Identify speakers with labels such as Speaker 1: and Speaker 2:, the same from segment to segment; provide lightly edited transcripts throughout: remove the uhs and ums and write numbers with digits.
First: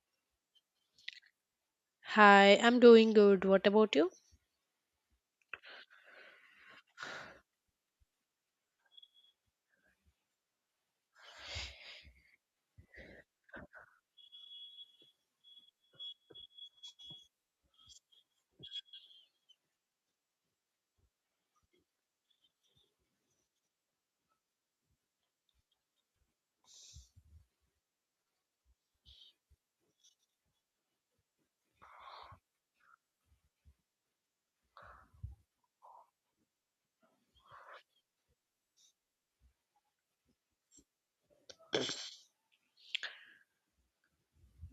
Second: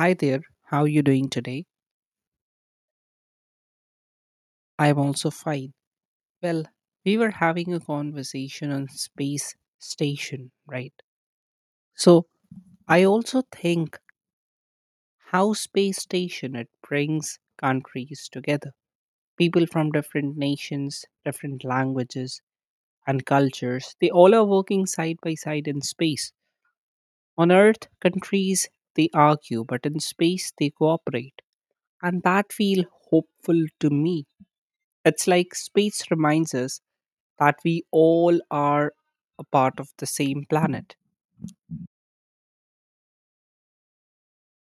Speaker 1: Hi there, how you doing today?
Speaker 2: Hi, I'm doing good. What about you?
Speaker 1: I'm also fine. Well, we were having a conversation on space station, right? So, I also think how space station it brings countries together. People from different nations, different languages and cultures, they all are working side by side in space. On earth, countries they argue, but in space they cooperate. And that feel hopeful to me. It's like space reminds us that we all are a part of the same planet.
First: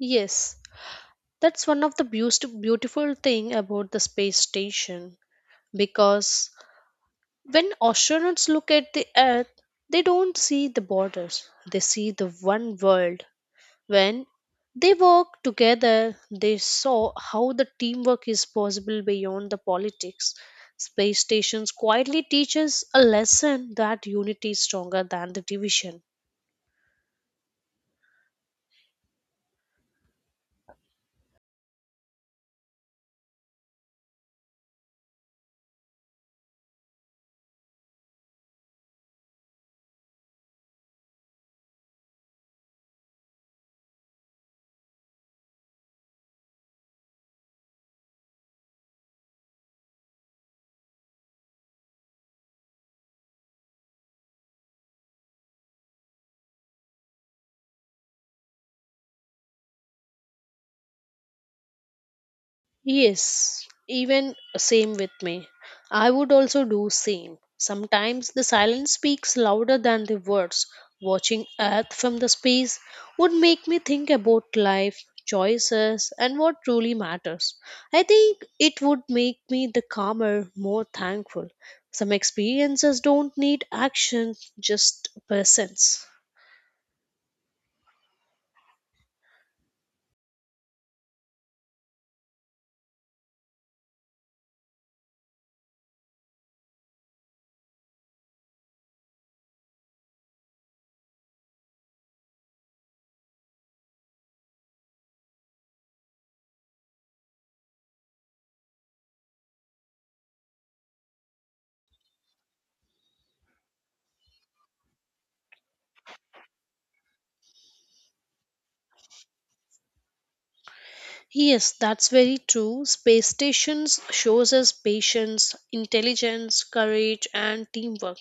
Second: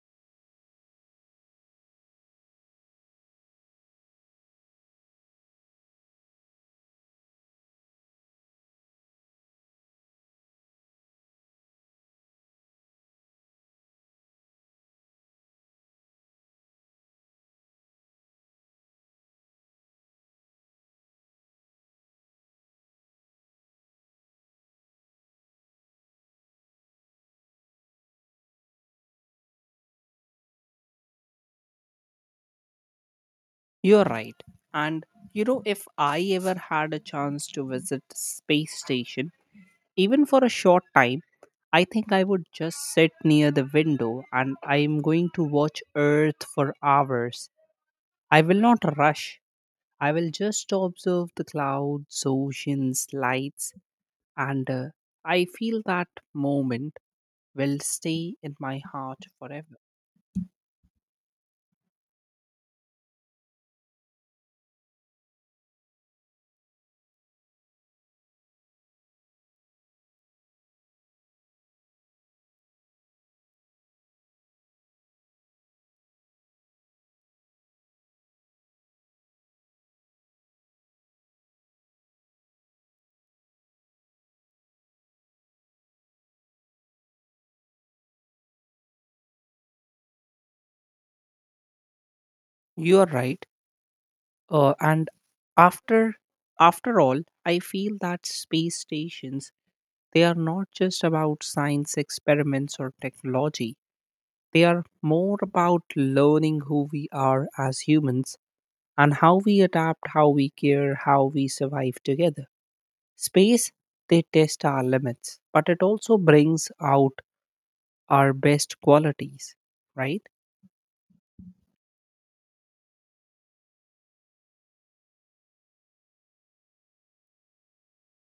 Speaker 2: Yes, that's one of the beautiful thing about the space station because when astronauts look at the Earth, they don't see the borders. They see the one world. When they work together, they saw how the teamwork is possible beyond the politics. Space stations quietly teaches a lesson that unity is stronger than the division.
Speaker 1: You're right. And you know, if I ever had a chance to visit space station, even for a short time, I think I would just sit near the window and I am going to watch Earth for hours. I will not rush. I will just observe the clouds, oceans, lights, and I feel that moment will stay in my heart forever.
Speaker 2: Yes, even same with me. I would also do same. Sometimes the silence speaks louder than the words. Watching Earth from the space would make me think about life, choices, and what truly matters. I think it would make me the calmer, more thankful. Some experiences don't need action, just presence.
Speaker 1: You are right. And after after all, I feel that space stations they are not just about science experiments or technology. They are more about learning who we are as humans and how we adapt, how we care, how we survive together. Space they test our limits, but it also brings out our best qualities, right?
Speaker 2: Yes, that's very true. Space stations shows us patience, intelligence, courage and teamwork.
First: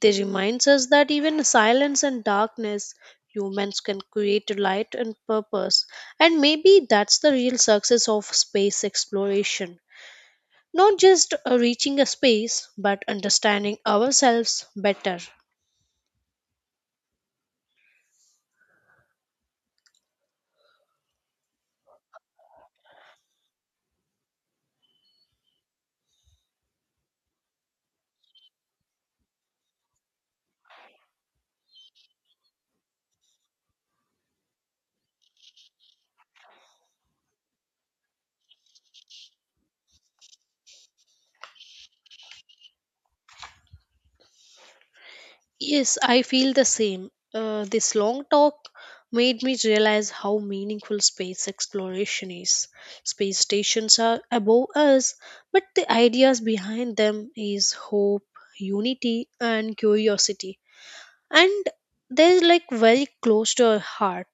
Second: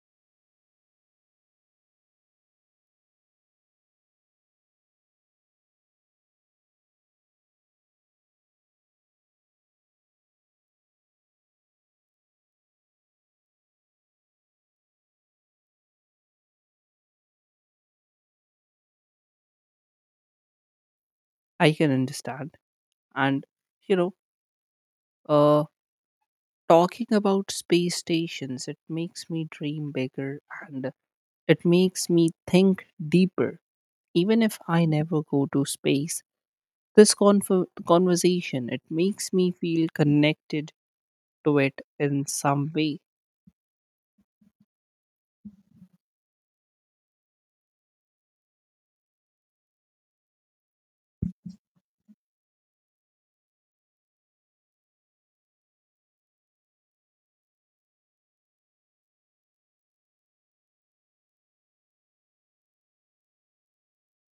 Speaker 2: They reminds us that even in silence and darkness humans can create light and purpose. And maybe that's the real success of space exploration. Not just reaching a space but understanding ourselves better.
Speaker 1: I can understand. And you know, uh. Talking about space stations, it makes me dream bigger and it makes me think deeper. Even if I never go to space, conversation, it makes me feel connected to it in some way.
Speaker 2: Yes, I feel the same. This long talk made me realize how meaningful space exploration is. Space stations are above us, but the ideas behind them is hope, unity, and curiosity. And they're like very close to our heart.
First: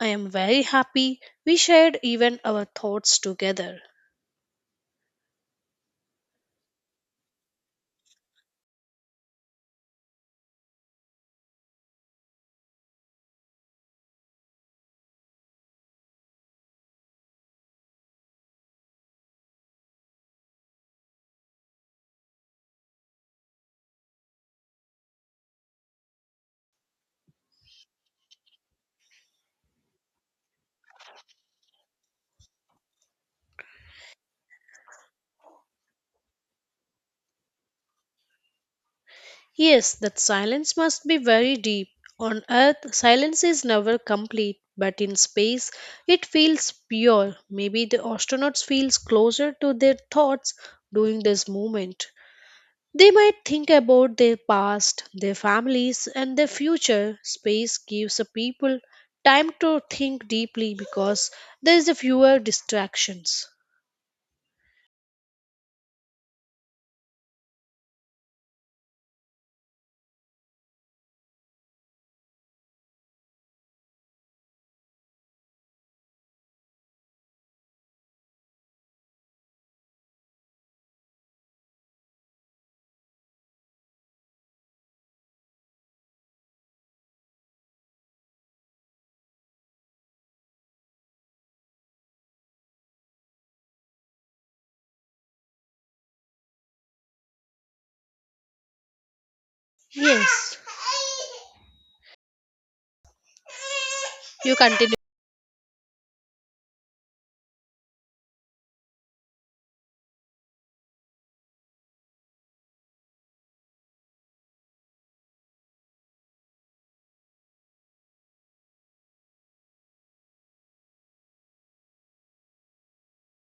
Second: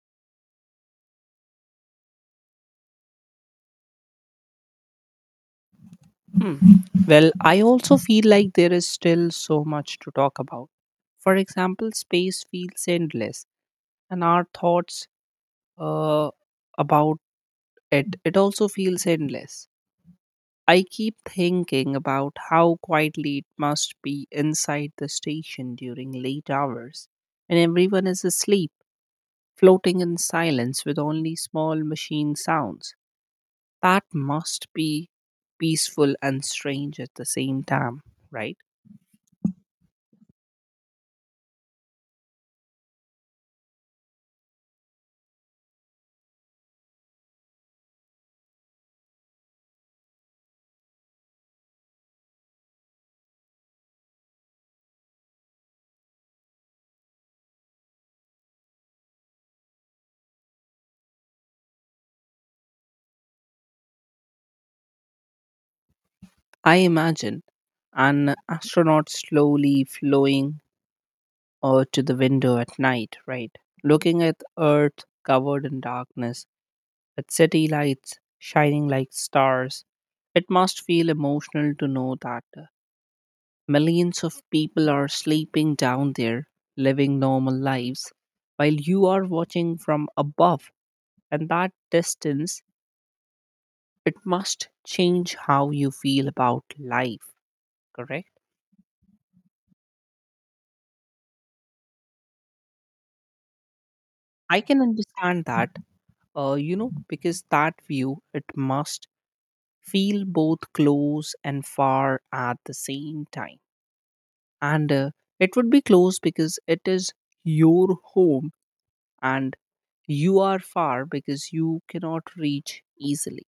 Speaker 2: I am very happy we shared even our thoughts together.
Speaker 1: Hmm. Well, I also feel like there is still so much to talk about. For example, space feels endless, and our thoughts uh, about it also feels endless. I keep thinking about how quietly it must be inside the station during late hours, and everyone is asleep, floating in silence with only small machine sounds. That must be peaceful and strange at the same time, right?
Speaker 2: Yes, that silence must be very deep. On earth, silence is never complete, but in space, it feels pure. Maybe the astronauts feels closer to their thoughts during this moment. They might think about their past, their families, and their future. Space gives the people time to think deeply because there is fewer distractions.
Speaker 1: I imagine an astronaut slowly flowing to the window at night, right? Looking at Earth covered in darkness with city lights shining like stars. It must feel emotional to know that millions of people are sleeping down there, living normal lives, while you are watching from above. And that distance, it must change how you feel about life, correct?
Speaker 2: Yes, you
Speaker 1: I can
Speaker 2: continue.
Speaker 1: understand that, you know, because that view, it must feel both close and far at the same time. And it would be close because it is your home and you are far because you cannot reach easily.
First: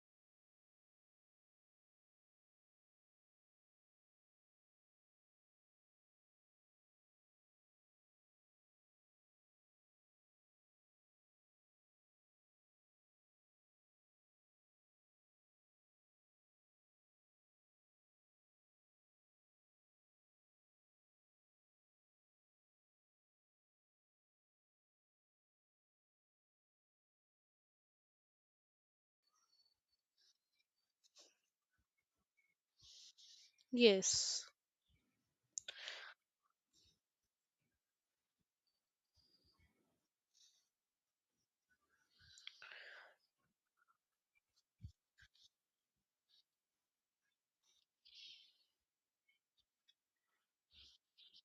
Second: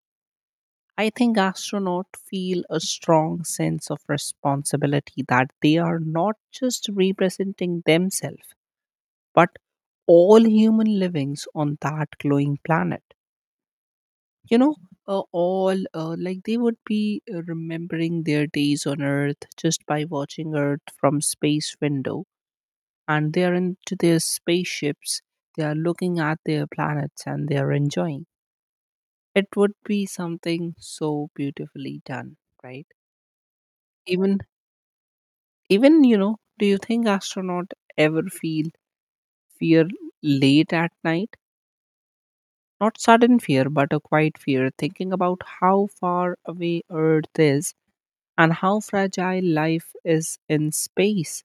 Speaker 1: I think astronauts feel a strong sense of responsibility that they are not just representing themselves, but all human livings on that glowing planet. You know, all like they would be remembering their days on Earth just by watching Earth from space window and they are into their spaceships. They are looking at their planets and they are enjoying. It would be something so beautifully done, right? Even,
Speaker 2: Yes.
Speaker 1: even you know, do you think astronaut ever feel fear late at night? Not sudden fear, but a quiet fear, thinking about how far away Earth is and how fragile life is in space.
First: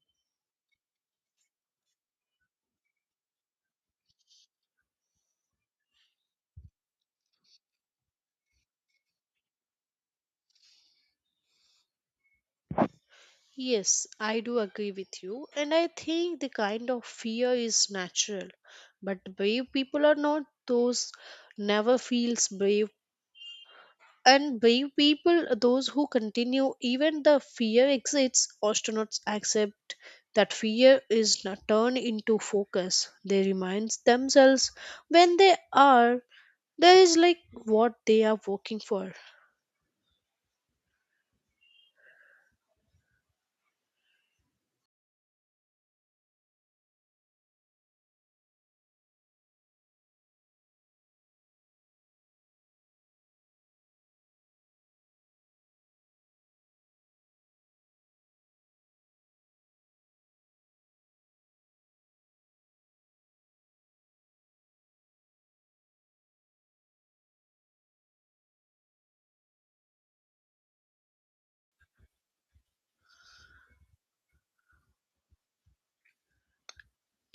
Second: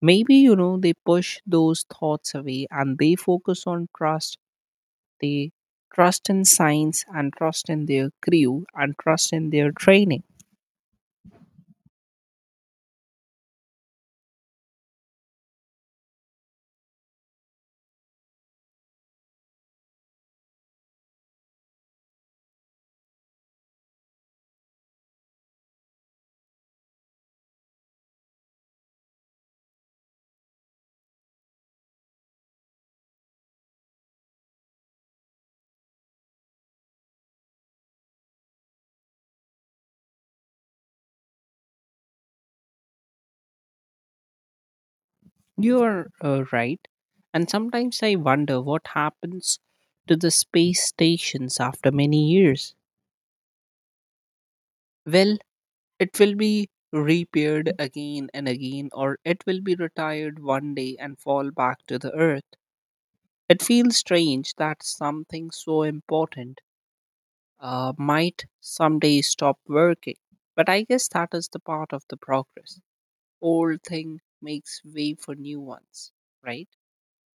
Speaker 1: Maybe, you know, they push those thoughts away and they focus on trust. They trust in science and trust in their crew and trust in their training.
Speaker 2: Yes, I do agree with you, and I think the kind of fear is natural. But brave people are not those never feels brave, and brave people are those who continue even the fear exists. Astronauts accept that fear is not turned into focus. They remind themselves when they are there is like what they are working for.
Speaker 1: You are right. And sometimes I wonder what happens to the space stations after many years. Well, it will be repaired again and again, or it will be retired one day and fall back to the earth. It feels strange that something so important might someday stop working. But I guess that is the part of the progress. Old thing makes way for new ones, right?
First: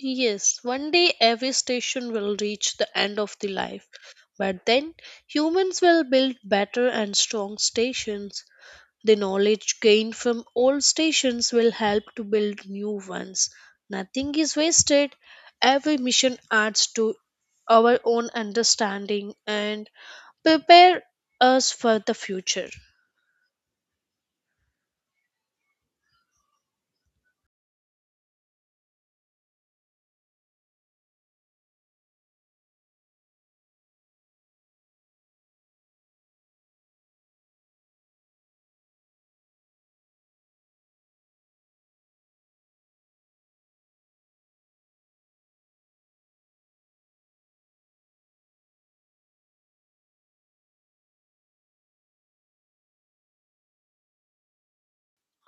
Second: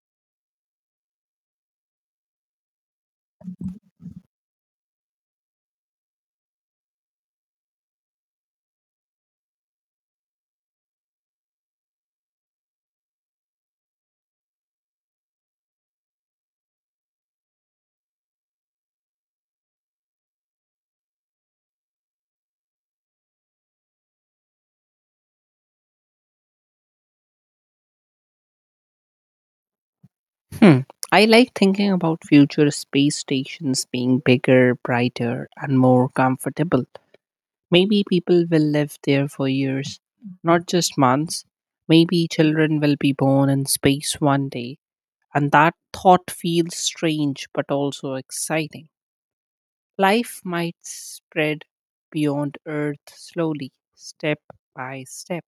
Speaker 2: Yes, one day every station will reach the end of the life. But then humans will build better and strong stations. The knowledge gained from old stations will help to build new ones. Nothing is wasted. Every mission adds to our own understanding and prepare us for the future.
Speaker 1: Hmm. I like thinking about future space stations being bigger, brighter, and more comfortable. Maybe people will live there for years, not just months. Maybe children will be born in space one day, and that thought feels strange but also exciting. Life might spread beyond Earth slowly, step by step.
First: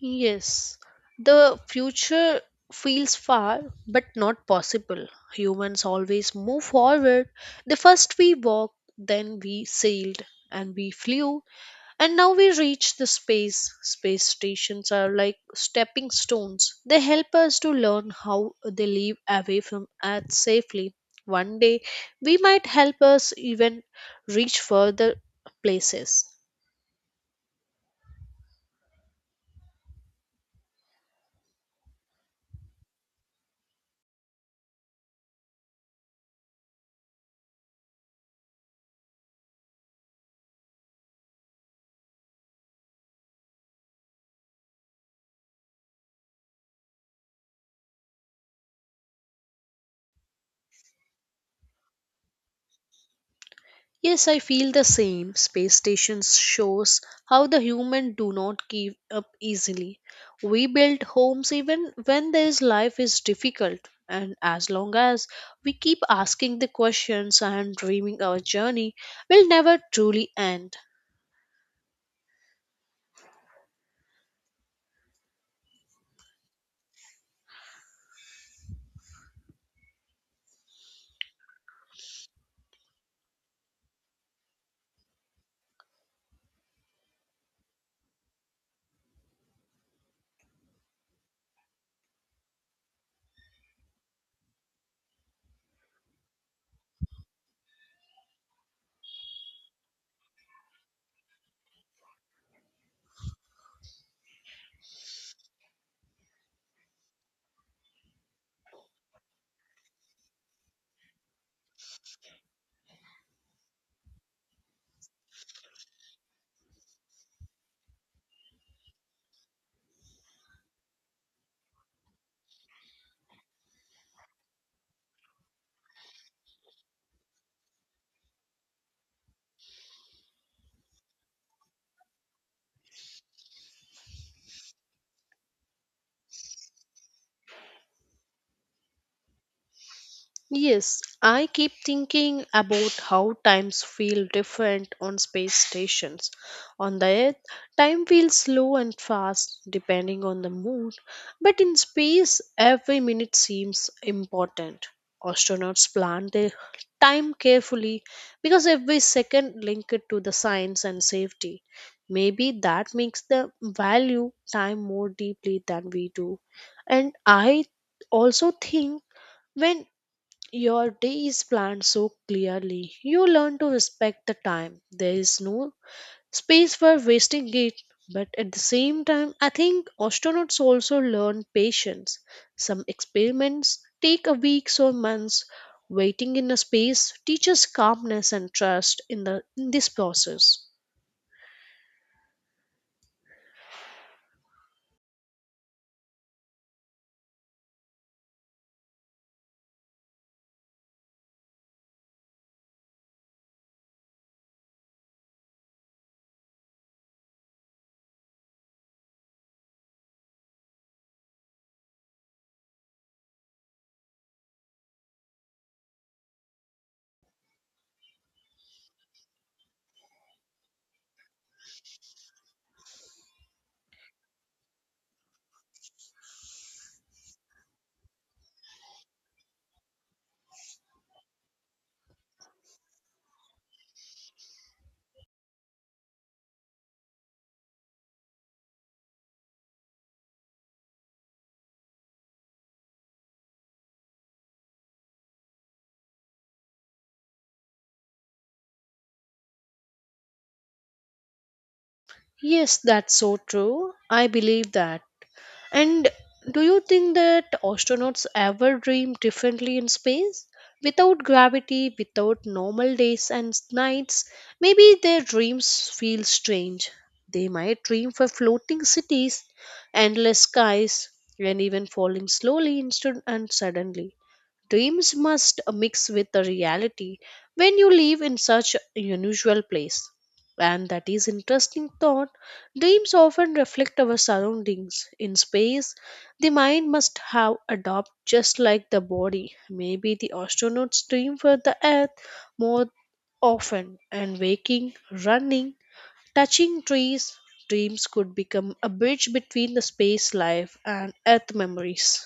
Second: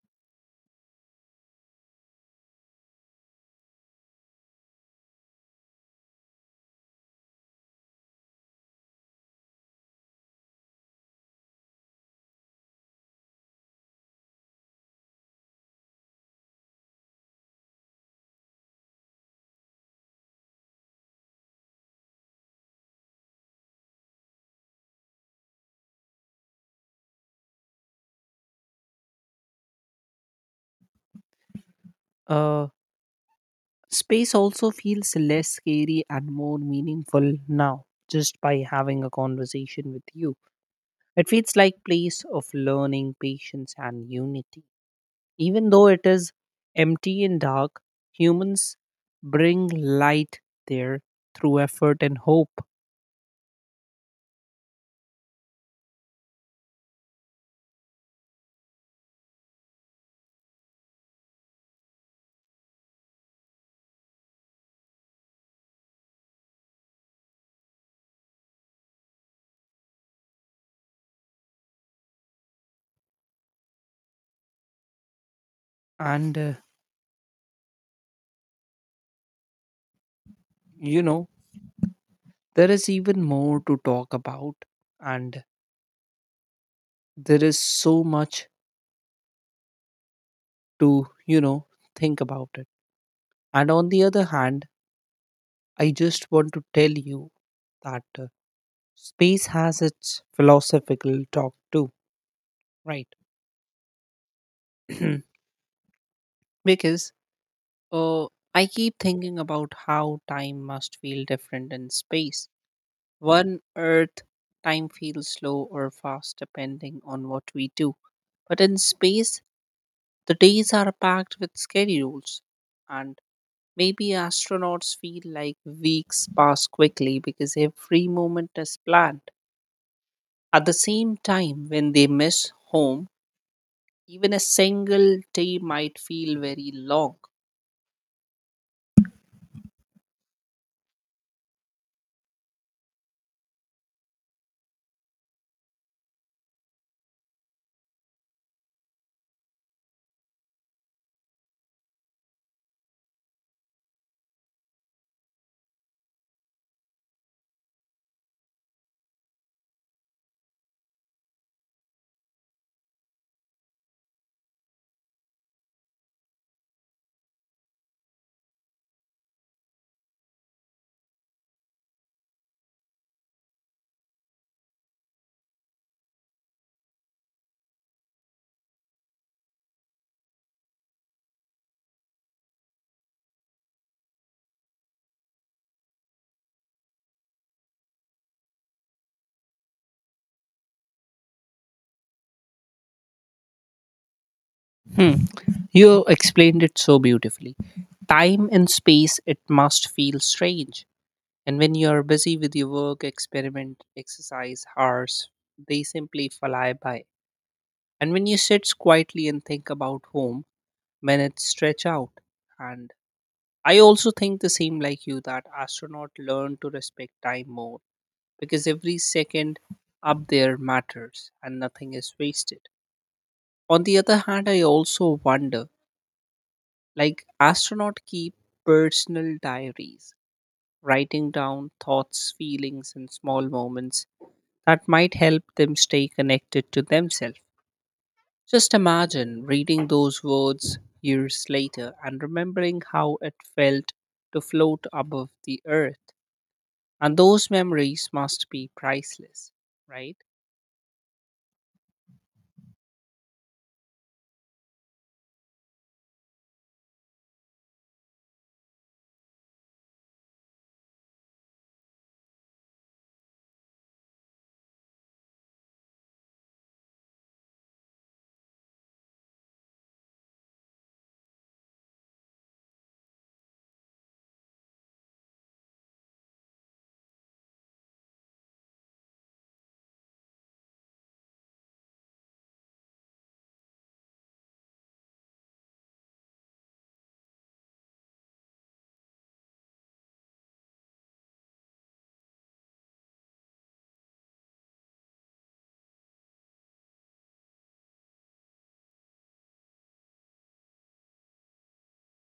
Speaker 2: Yes, the future feels far but not possible. Humans always move forward. The first we walked, then we sailed and we flew, and now we reach the space. Space stations are like stepping stones. They help us to learn how they live away from Earth safely. One day, we might help us even reach further places.
Speaker 1: Uh, Space also feels less scary and more meaningful now, just by having a conversation with you. It feels like place of learning, patience, and unity. Even though it is empty and dark, humans bring light there through effort and hope.
Speaker 2: Yes, I feel the same. Space stations shows how the human do not give up easily. We build homes even when this life is difficult, and as long as we keep asking the questions and dreaming our journey will never truly end.
Speaker 1: And you know, there is even more to talk about, and there is so much to think about it. And on the other hand I just want to tell you that space has its philosophical talk too, right? Because uh, I keep thinking about how time must feel different in space. One Earth, time feels slow or fast depending on what we do. But in space, the days are packed with schedules, and maybe astronauts feel like weeks pass quickly because every moment is planned. At the same time, when they miss home, even a single day might feel very long.
Speaker 2: Yes, I keep thinking about how times feel different on space stations. On the Earth, time feels slow and fast depending on the mood, but in space, every minute seems important. Astronauts plan their time carefully because every second linked to the science and safety. Maybe that makes the value time more deeply than we do. And I also think when your day is planned so clearly. You learn to respect the time. There is no space for wasting it. But at the same time, I think astronauts also learn patience. Some experiments take a weeks or months. Waiting in a space teaches calmness and trust in the in this process.
Speaker 1: Hmm. You explained it so beautifully. Time and space, it must feel strange. And when you are busy with your work, experiment, exercise, hours, they simply fly by. And when you sit quietly and think about home, minutes stretch out. And I also think the same like you that astronauts learn to respect time more because every second up there matters and nothing is wasted. On the other hand, I also wonder like, astronauts keep personal diaries, writing down thoughts, feelings, and small moments that might help them stay connected to themselves. Just imagine reading those words years later and remembering how it felt to float above the earth. And those memories must be priceless, right?
Speaker 2: Yes, that's so true. I believe that. And do you think that astronauts ever dream differently in space? Without gravity, without normal days and nights, maybe their dreams feel strange. They might dream for floating cities, endless skies, and even falling slowly instant and suddenly. Dreams must mix with the reality when you live in such a unusual place. And that is interesting thought. Dreams often reflect our surroundings. In space, the mind must have adopted just like the body. Maybe the astronauts dream for the Earth more often, and waking, running, touching trees, dreams could become a bridge between the space life and Earth memories.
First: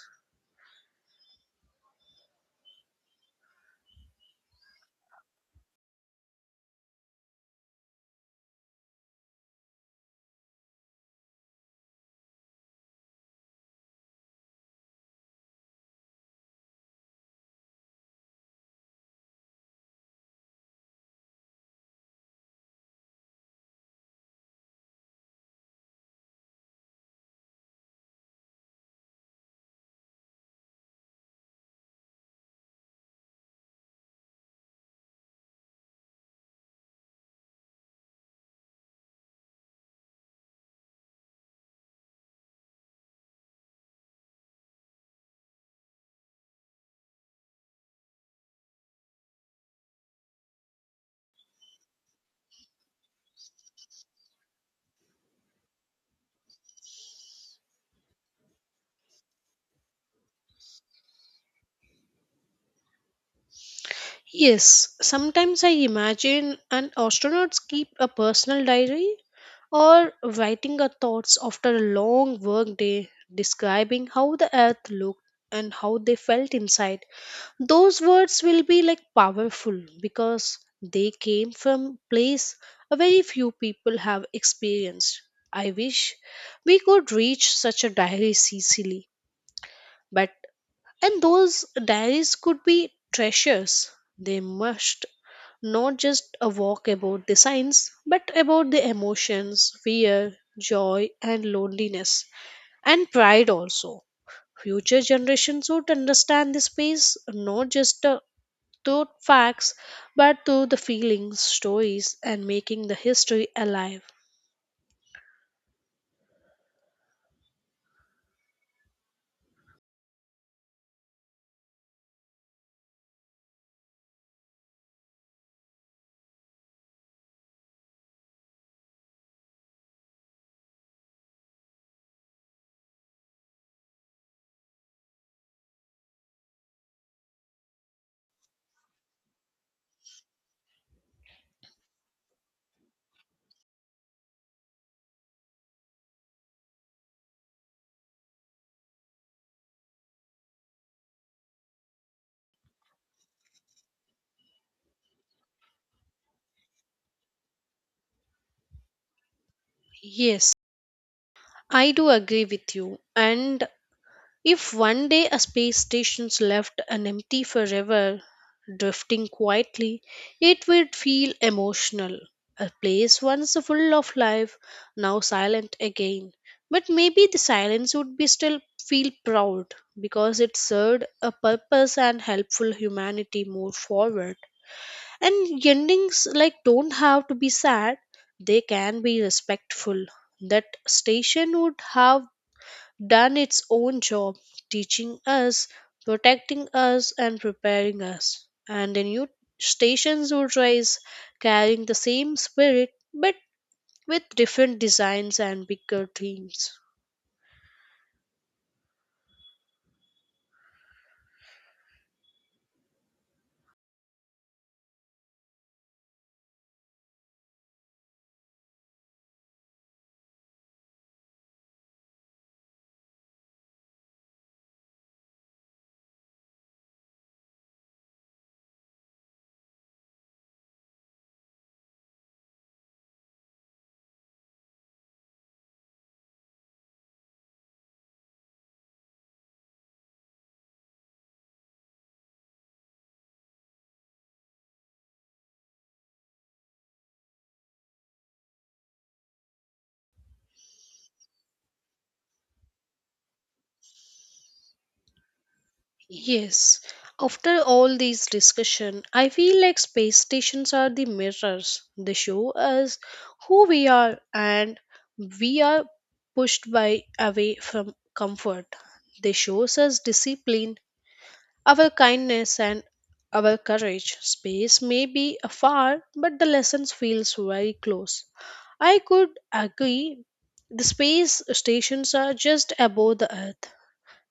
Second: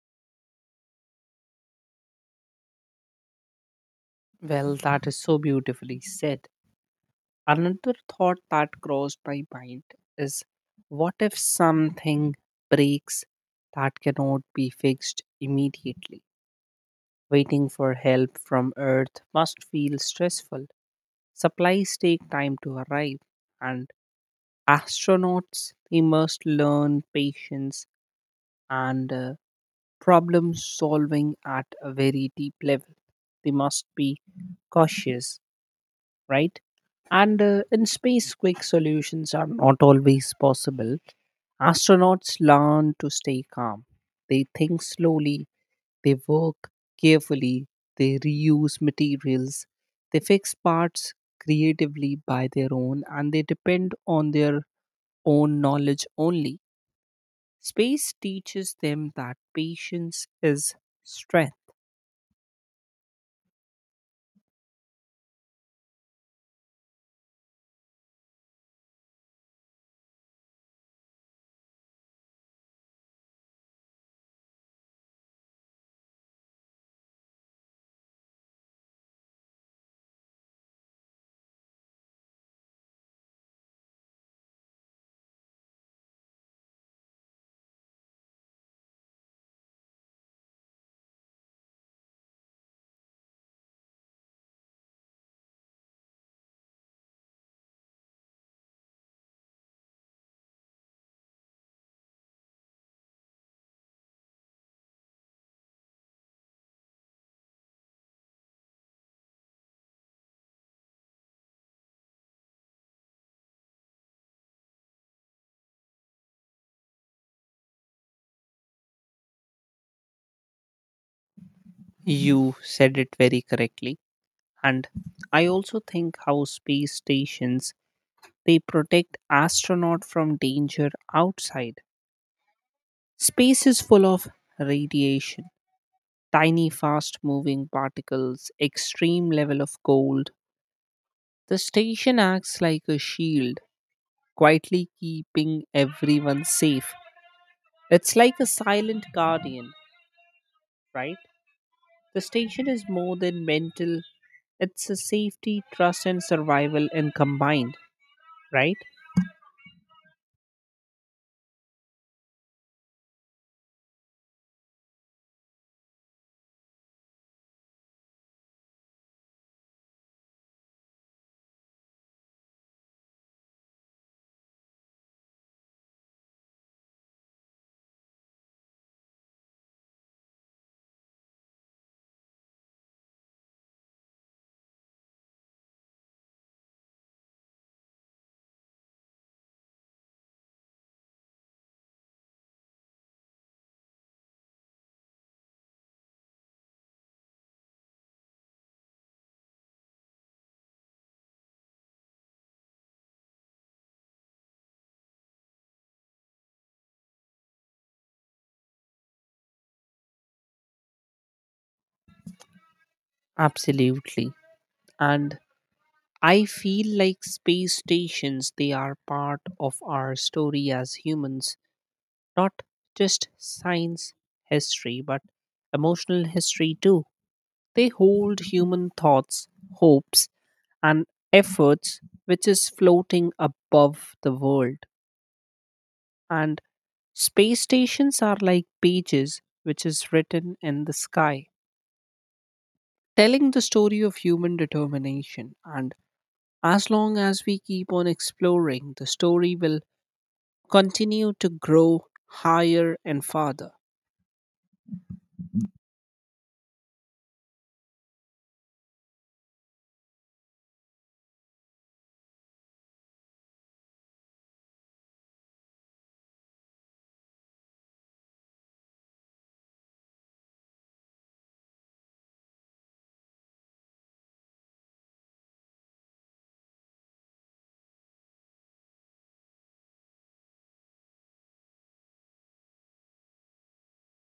Speaker 1: Well, that is so beautifully said. Another thought that crossed my mind is what if something breaks that cannot be fixed immediately? Waiting for help from Earth must feel stressful. Supplies take time to arrive, and astronauts they must learn patience and problem solving at a very deep level. They must be cautious, right? And in space, quick solutions are not always possible. Astronauts learn to stay calm. They think slowly, they work carefully, they reuse materials, they fix parts creatively by their own, and they depend on their own knowledge only. Space teaches them that patience is strength.
Speaker 2: Yes, sometimes I imagine an astronauts keep a personal diary or writing a thoughts after a long work day describing how the earth looked and how they felt inside those words will be like powerful because they came from place a very few people have experienced. I wish we could reach such a diary sicily but and those diaries could be treasures. They must not just a walk about the science, but about the emotions, fear, joy, and loneliness, and pride also. Future generations would understand the space not just through facts, but through the feelings, stories, and making the history alive.
Speaker 1: You said it very correctly. And I also think how space stations they protect astronauts from danger outside. Space is full of radiation, tiny fast moving particles, extreme level of cold. The station acts like a shield, quietly keeping everyone safe. It's like a silent guardian, right? The station is more than mental, it's a safety, trust, and survival in combined, right?
Speaker 2: Yes, I do agree with you, and if one day a space station's left and empty forever, drifting quietly, it would feel emotional. A place once full of life, now silent again. But maybe the silence would be still feel proud because it served a purpose and helpful humanity move forward. And endings like don't have to be sad, they can be respectful. That station would have done its own job, teaching us, protecting us, and preparing us. And the new stations would rise, carrying the same spirit but with different designs and bigger themes.
Speaker 1: Absolutely. And I feel like space stations, they are part of our story as humans, not just science history, but emotional history too. They hold human thoughts, hopes, and efforts which is floating above the world. And space stations are like pages which is written in the sky, telling the story of human determination. And as long as we keep on exploring, the story will continue to grow higher and farther.
Speaker 2: Yes, after all these discussion, I feel like space stations are the mirrors. They show us who we are and we are pushed by away from comfort. They shows us discipline. Our kindness and our courage. Space may be afar, but the lessons feels very close. I could agree. The space stations are just above the earth.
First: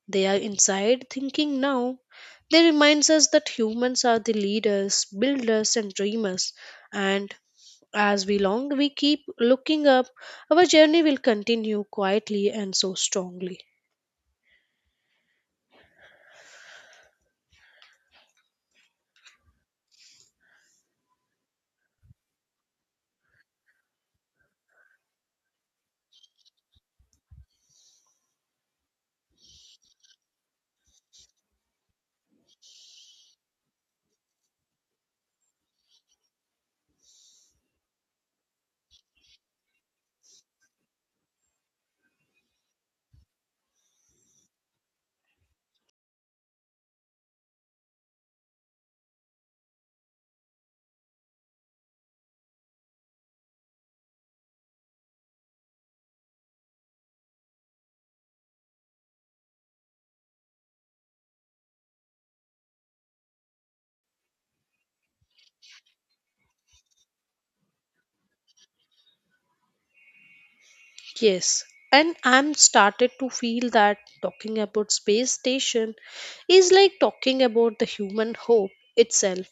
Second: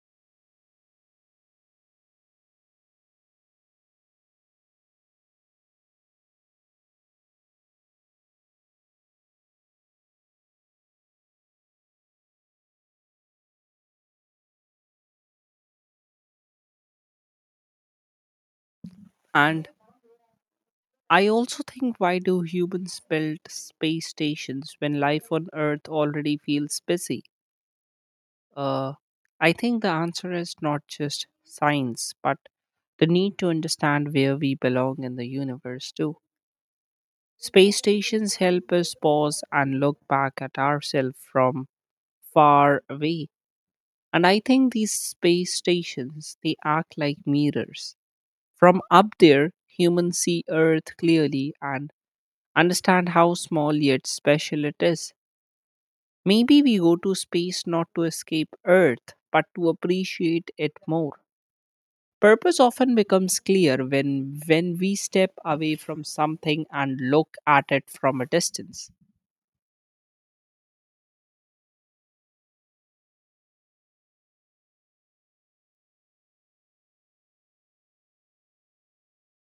Speaker 2: They are inside thinking now. They reminds us that humans are the leaders, builders and dreamers. And as we long we keep looking up, our journey will continue quietly and so strongly.
Speaker 1: And I also think why do humans build space stations when life on Earth already feels busy? Uh, I think the answer is not just science, but the need to understand where we belong in the universe too. Space stations help us pause and look back at ourselves from far away. And I think these space stations, they act like mirrors. From up there, humans see Earth clearly and understand how small yet special it is. Maybe we go to space not to escape Earth, but to appreciate it more. Purpose often becomes clear when we step away from something and look at it from a distance.
Speaker 2: Yes, and I'm started to feel that talking about space station is like talking about the human hope itself.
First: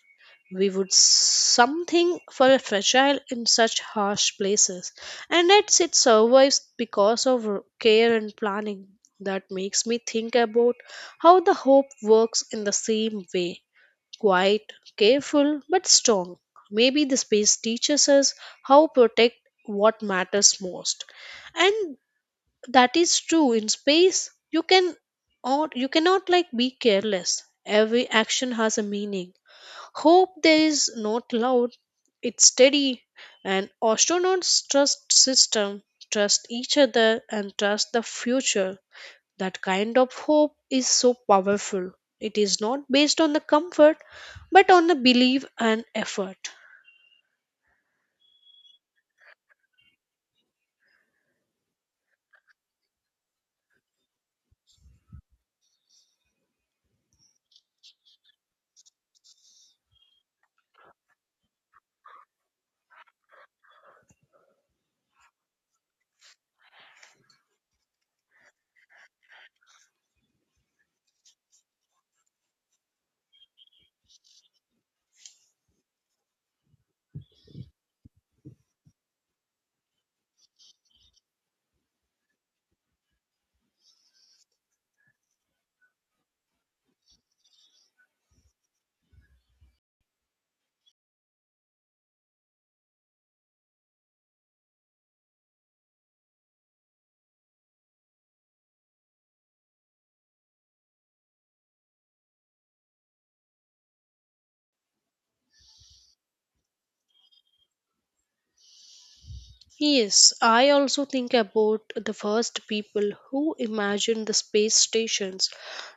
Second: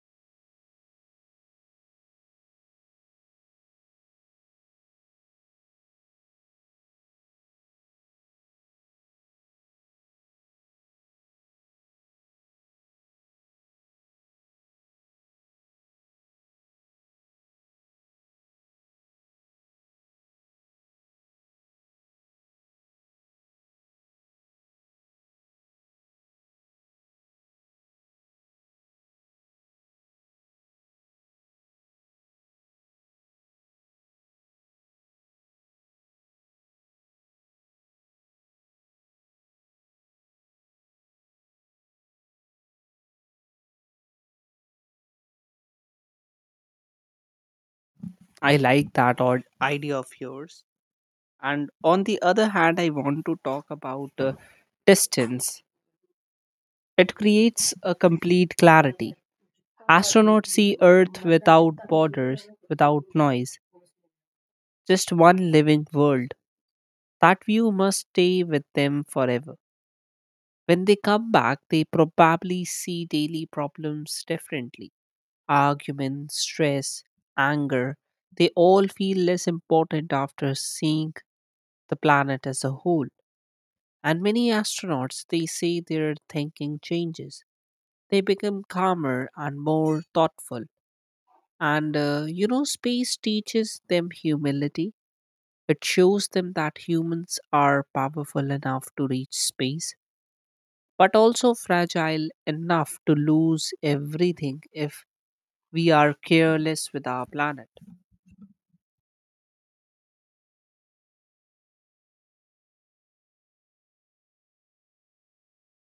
Speaker 2: We would something for fragile in such harsh places, and yet it survives because of care and planning. That makes me think about how the hope works in the same way quiet, careful, but strong. Maybe the space teaches us how protect what matters most, and that is true in space you can or you cannot like be careless, every action has a meaning, hope there is not loud, it's steady, and astronauts trust system, trust each other and trust the future. That kind of hope is so powerful. It is not based on the comfort but on the belief and effort.
Speaker 1: I like that odd idea of yours. And on the other hand, I want to talk about distance. It creates a complete clarity. Astronauts see Earth without borders, without noise, just one living world. That view must stay with them forever. When they come back, they probably see daily problems differently: arguments, stress, anger. They all feel less important after seeing the planet as a whole. And many astronauts, they say their thinking changes. They become calmer and more thoughtful. And you know, space teaches them humility. It shows them that humans are powerful enough to reach space, but also fragile enough to lose everything if we are careless with our planet.
Speaker 2: Yes, I also think about the first people who imagined the space stations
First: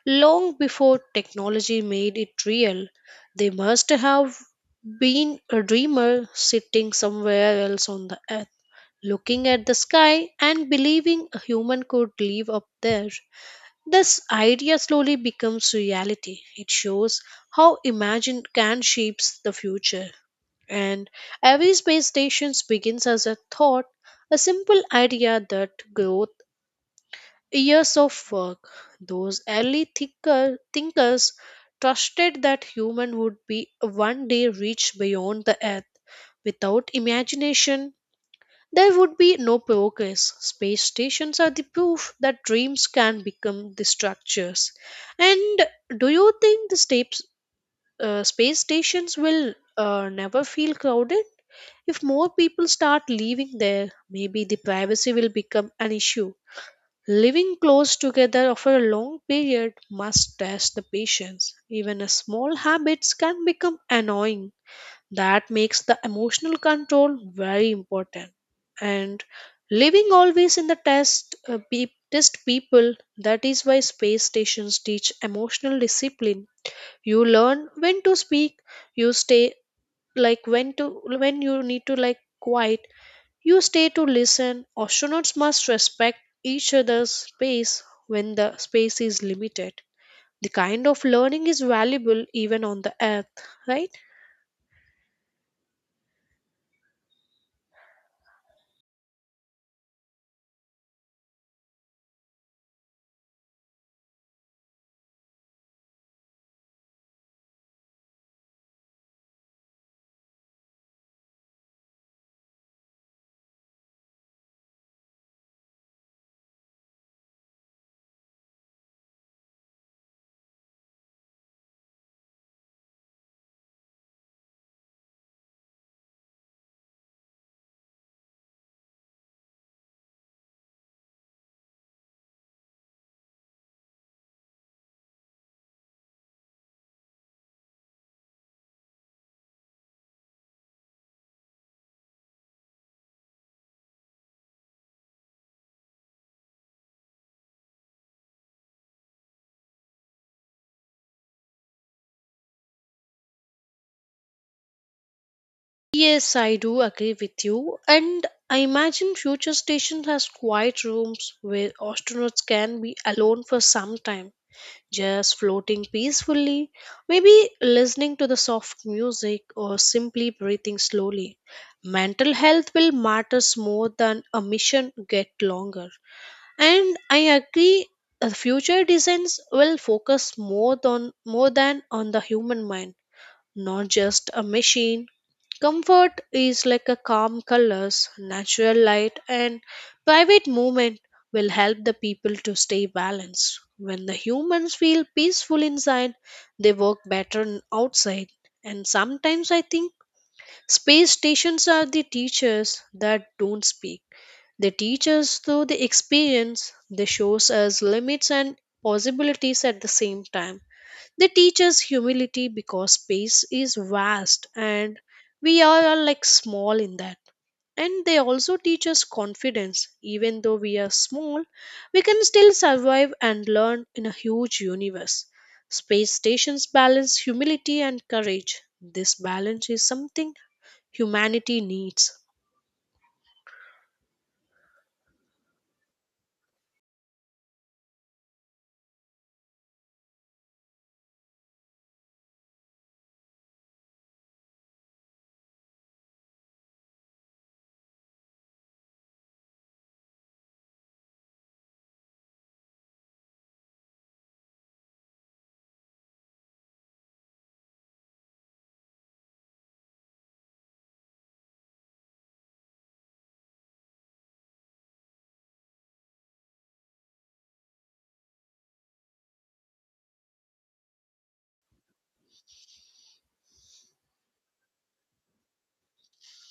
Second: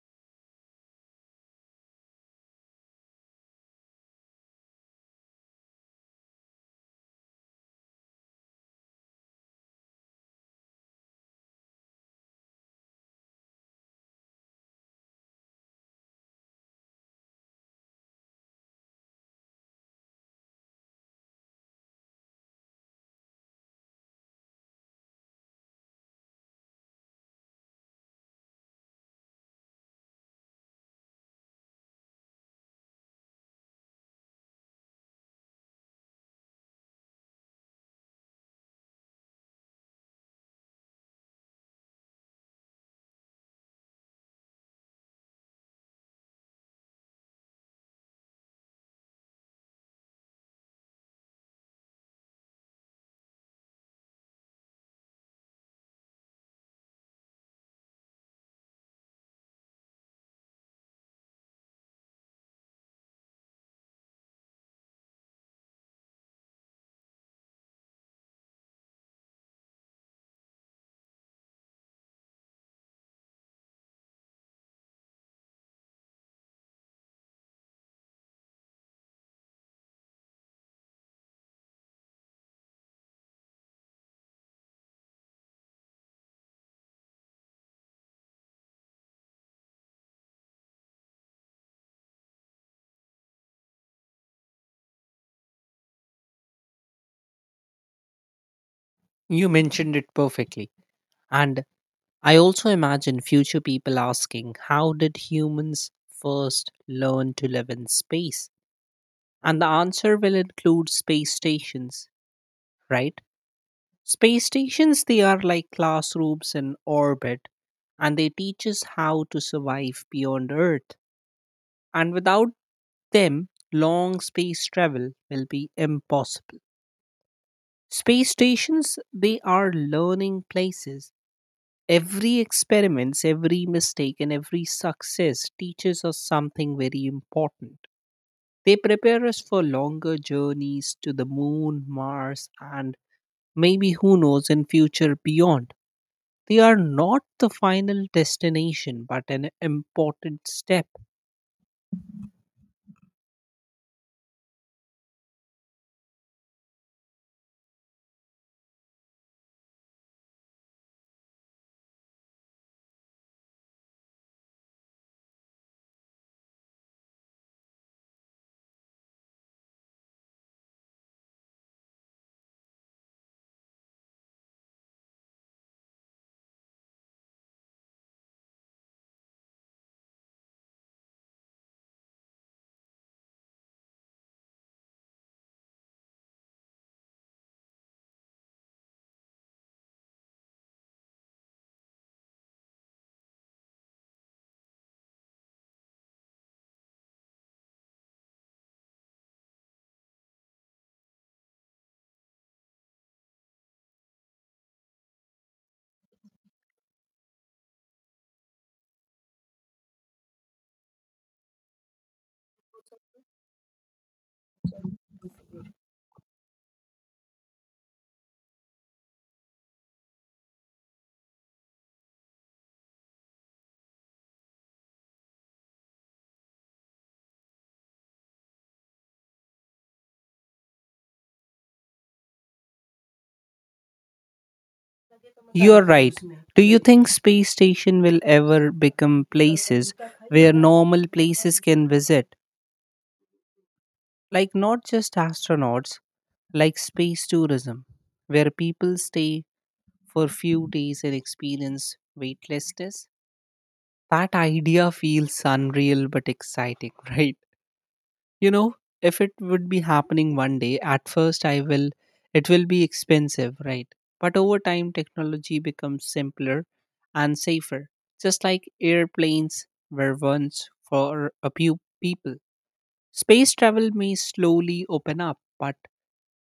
Speaker 2: long before technology made it real. They must have been a dreamer sitting somewhere else on the earth, looking at the sky and believing a human could live up there. This idea slowly becomes reality. It shows how imagination can shape the future. And every space station begins as a thought, a simple idea that growth years of work. Those early thinkers trusted that human would be one day reach beyond the earth. Without imagination, there would be no progress. Space stations are the proof that dreams can become the structures. And do you think the space stations will never feel crowded? If more people start living there, maybe the privacy will become an issue. Living close together for a long period must test the patience. Even a small habits can become annoying. That makes the emotional control very important. And living always in the test test people, that is why space stations teach emotional discipline. You learn when to speak, you stay like when to when you need to like quiet you stay to listen. Astronauts must respect each other's space when the space is limited. The kind of learning is valuable even on the earth, right?
Speaker 1: You mentioned it perfectly. And I also imagine future people asking, "How did humans first learn to live in space?" And the answer will include space stations, right? Space stations, they are like classrooms in orbit, and they teach us how to survive beyond Earth. And without them, long space travel will be impossible. Space stations, they are learning places. Every experiments, every mistake, and every success teaches us something very important. They prepare us for longer journeys to the moon, Mars, and maybe who knows in future beyond. They are not the final destination, but an important step.
Speaker 2: Yes, I do agree with you. And I imagine future stations has quiet rooms where astronauts can be alone for some time just floating peacefully, maybe listening to the soft music or simply breathing slowly. Mental health will matters more than a mission get longer. And I agree future designs will focus more on more than on the human mind not just a machine. Comfort is like a calm colors, natural light, and private movement will help the people to stay balanced. When the humans feel peaceful inside, they work better outside. And sometimes I think space stations are the teachers that don't speak. They teach us through the experience. They shows us limits and possibilities at the same time. They teach us humility because space is vast and we are all like small in that. And they also teach us confidence. Even though we are small, we can still survive and learn in a huge universe. Space stations balance humility and courage. This balance is something humanity needs.
Speaker 1: You are right. Do you think space station will ever become places where normal places can visit? Like not just astronauts, like space tourism, where people stay for few days and experience weightlessness. That idea feels unreal but exciting, right? You know, if it would be happening one day, at first I will, it will be expensive, right? But over time, technology becomes simpler and safer, just like airplanes were once for a few people. Space travel may slowly open up, but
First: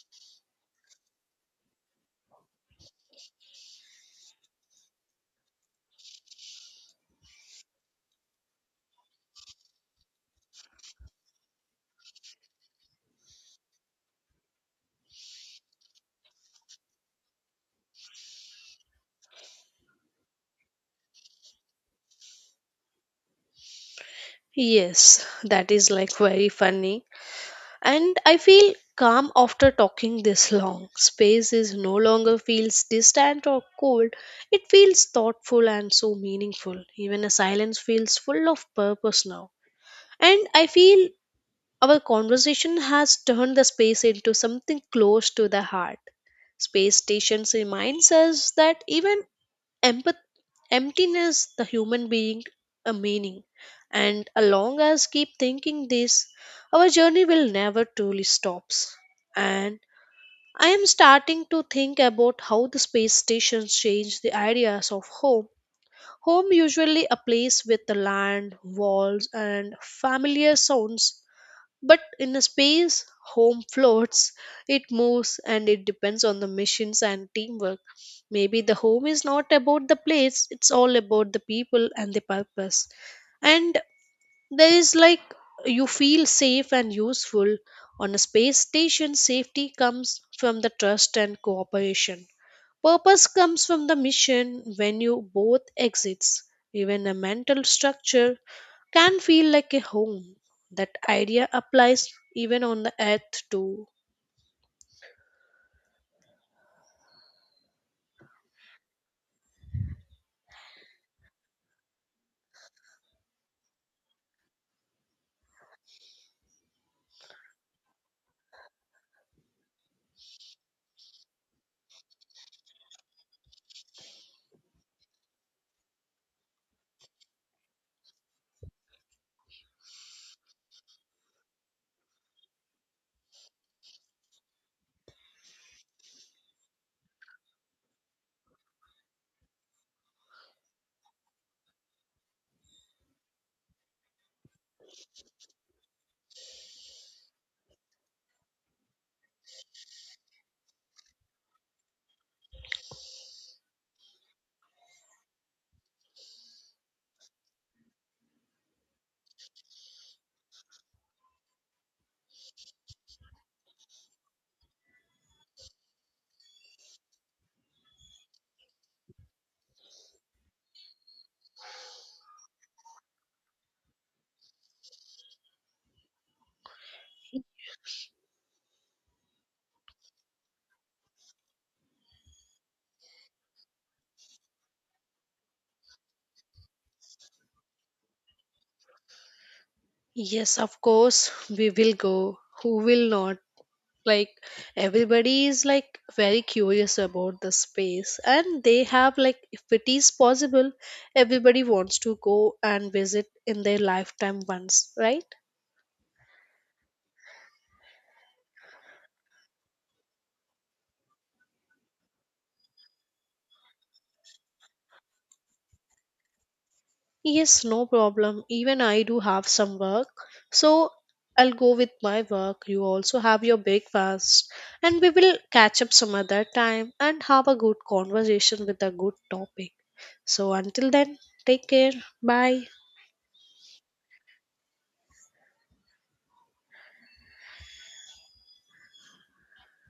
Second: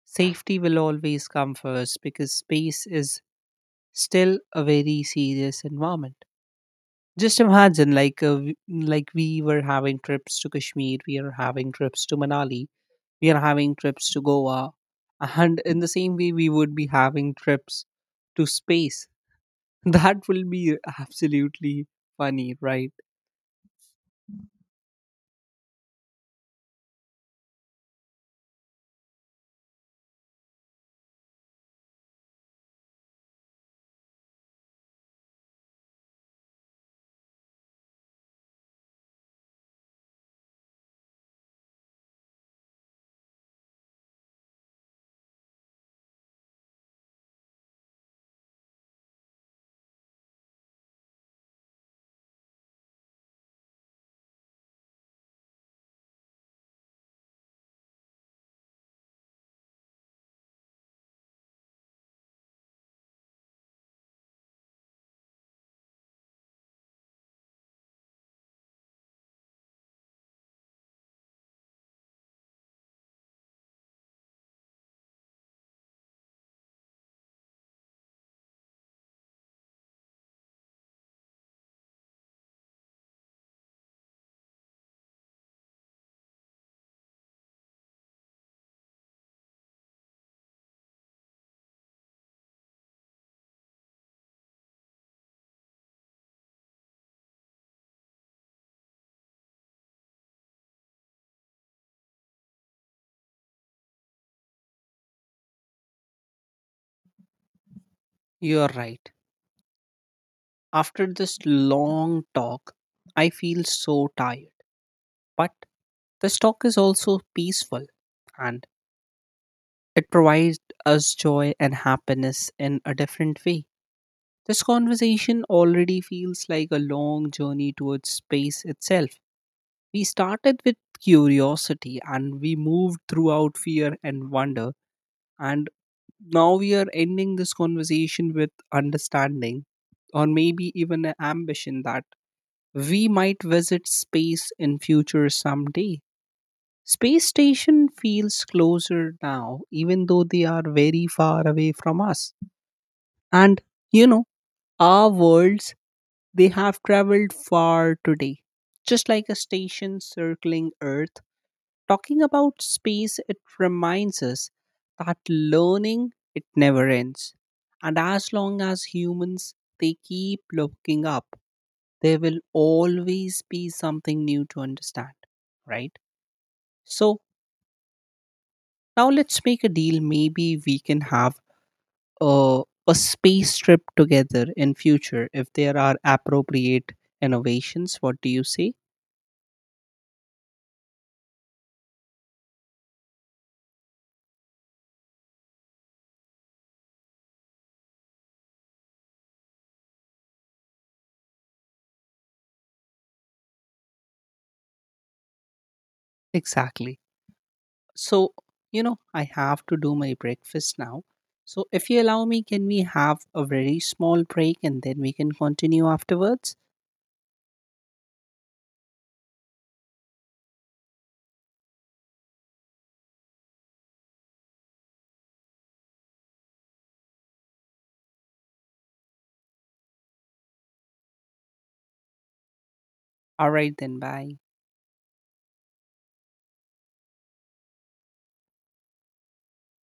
Speaker 1: safety will always come first because space is still a very serious environment. Just imagine, like, like we were having trips to Kashmir, we are having trips to Manali, we are having trips to Goa, and in the same way, we would be having trips to space. That will be absolutely funny, right?
Speaker 2: Yes, that is like very funny. And I feel calm after talking this long. Space is no longer feels distant or cold, it feels thoughtful and so meaningful, even a silence feels full of purpose now. And I feel our conversation has turned the space into something close to the heart. Space stations reminds us that even empath- emptiness the human being a meaning, and as long as keep thinking this our journey will never truly stops. And I am starting to think about how the space stations change the ideas of home. Home usually a place with the land walls and familiar sounds, but in a space, home floats, it moves and it depends on the missions and teamwork. Maybe the home is not about the place, it's all about the people and the purpose. And there is like you feel safe and useful. On a space station, safety comes from the trust and cooperation. Purpose comes from the mission when you both exits. Even a mental structure can feel like a home. That idea applies even on the earth too.
Speaker 1: You're right. After this long talk, I feel so tired. But this talk is also peaceful and it provides us joy and happiness in a different way. This conversation already feels like a long journey towards space itself. We started with curiosity and we moved throughout fear and wonder. And now we are ending this conversation with understanding or maybe even an ambition that we might visit space in future someday. Space station feels closer now, even though they are very far away from us. And you know, our worlds they have traveled far today, just like a station circling Earth. Talking about space, it reminds us that learning it never ends. And as long as humans they keep looking up, there will always be something new to understand, right? So now let's make a deal. Maybe we can have uh, a space trip together in future if there are appropriate innovations. What do you say?
Speaker 2: Yes, of course, we will go. Who will not? Like, everybody is like very curious about the space, and they have like, if it is possible, everybody wants to go and visit in their lifetime once, right?
Speaker 1: Exactly. So you know I have to do my breakfast now, so if you allow me can we have a very small break and then we can continue afterwards?
Speaker 2: Yes, no problem. Even I do have some work. So I'll go with my work. You also have your breakfast. And we will catch up some other time and have a good conversation with a good topic. So until then, take care. Bye.
Speaker 1: All right then, bye.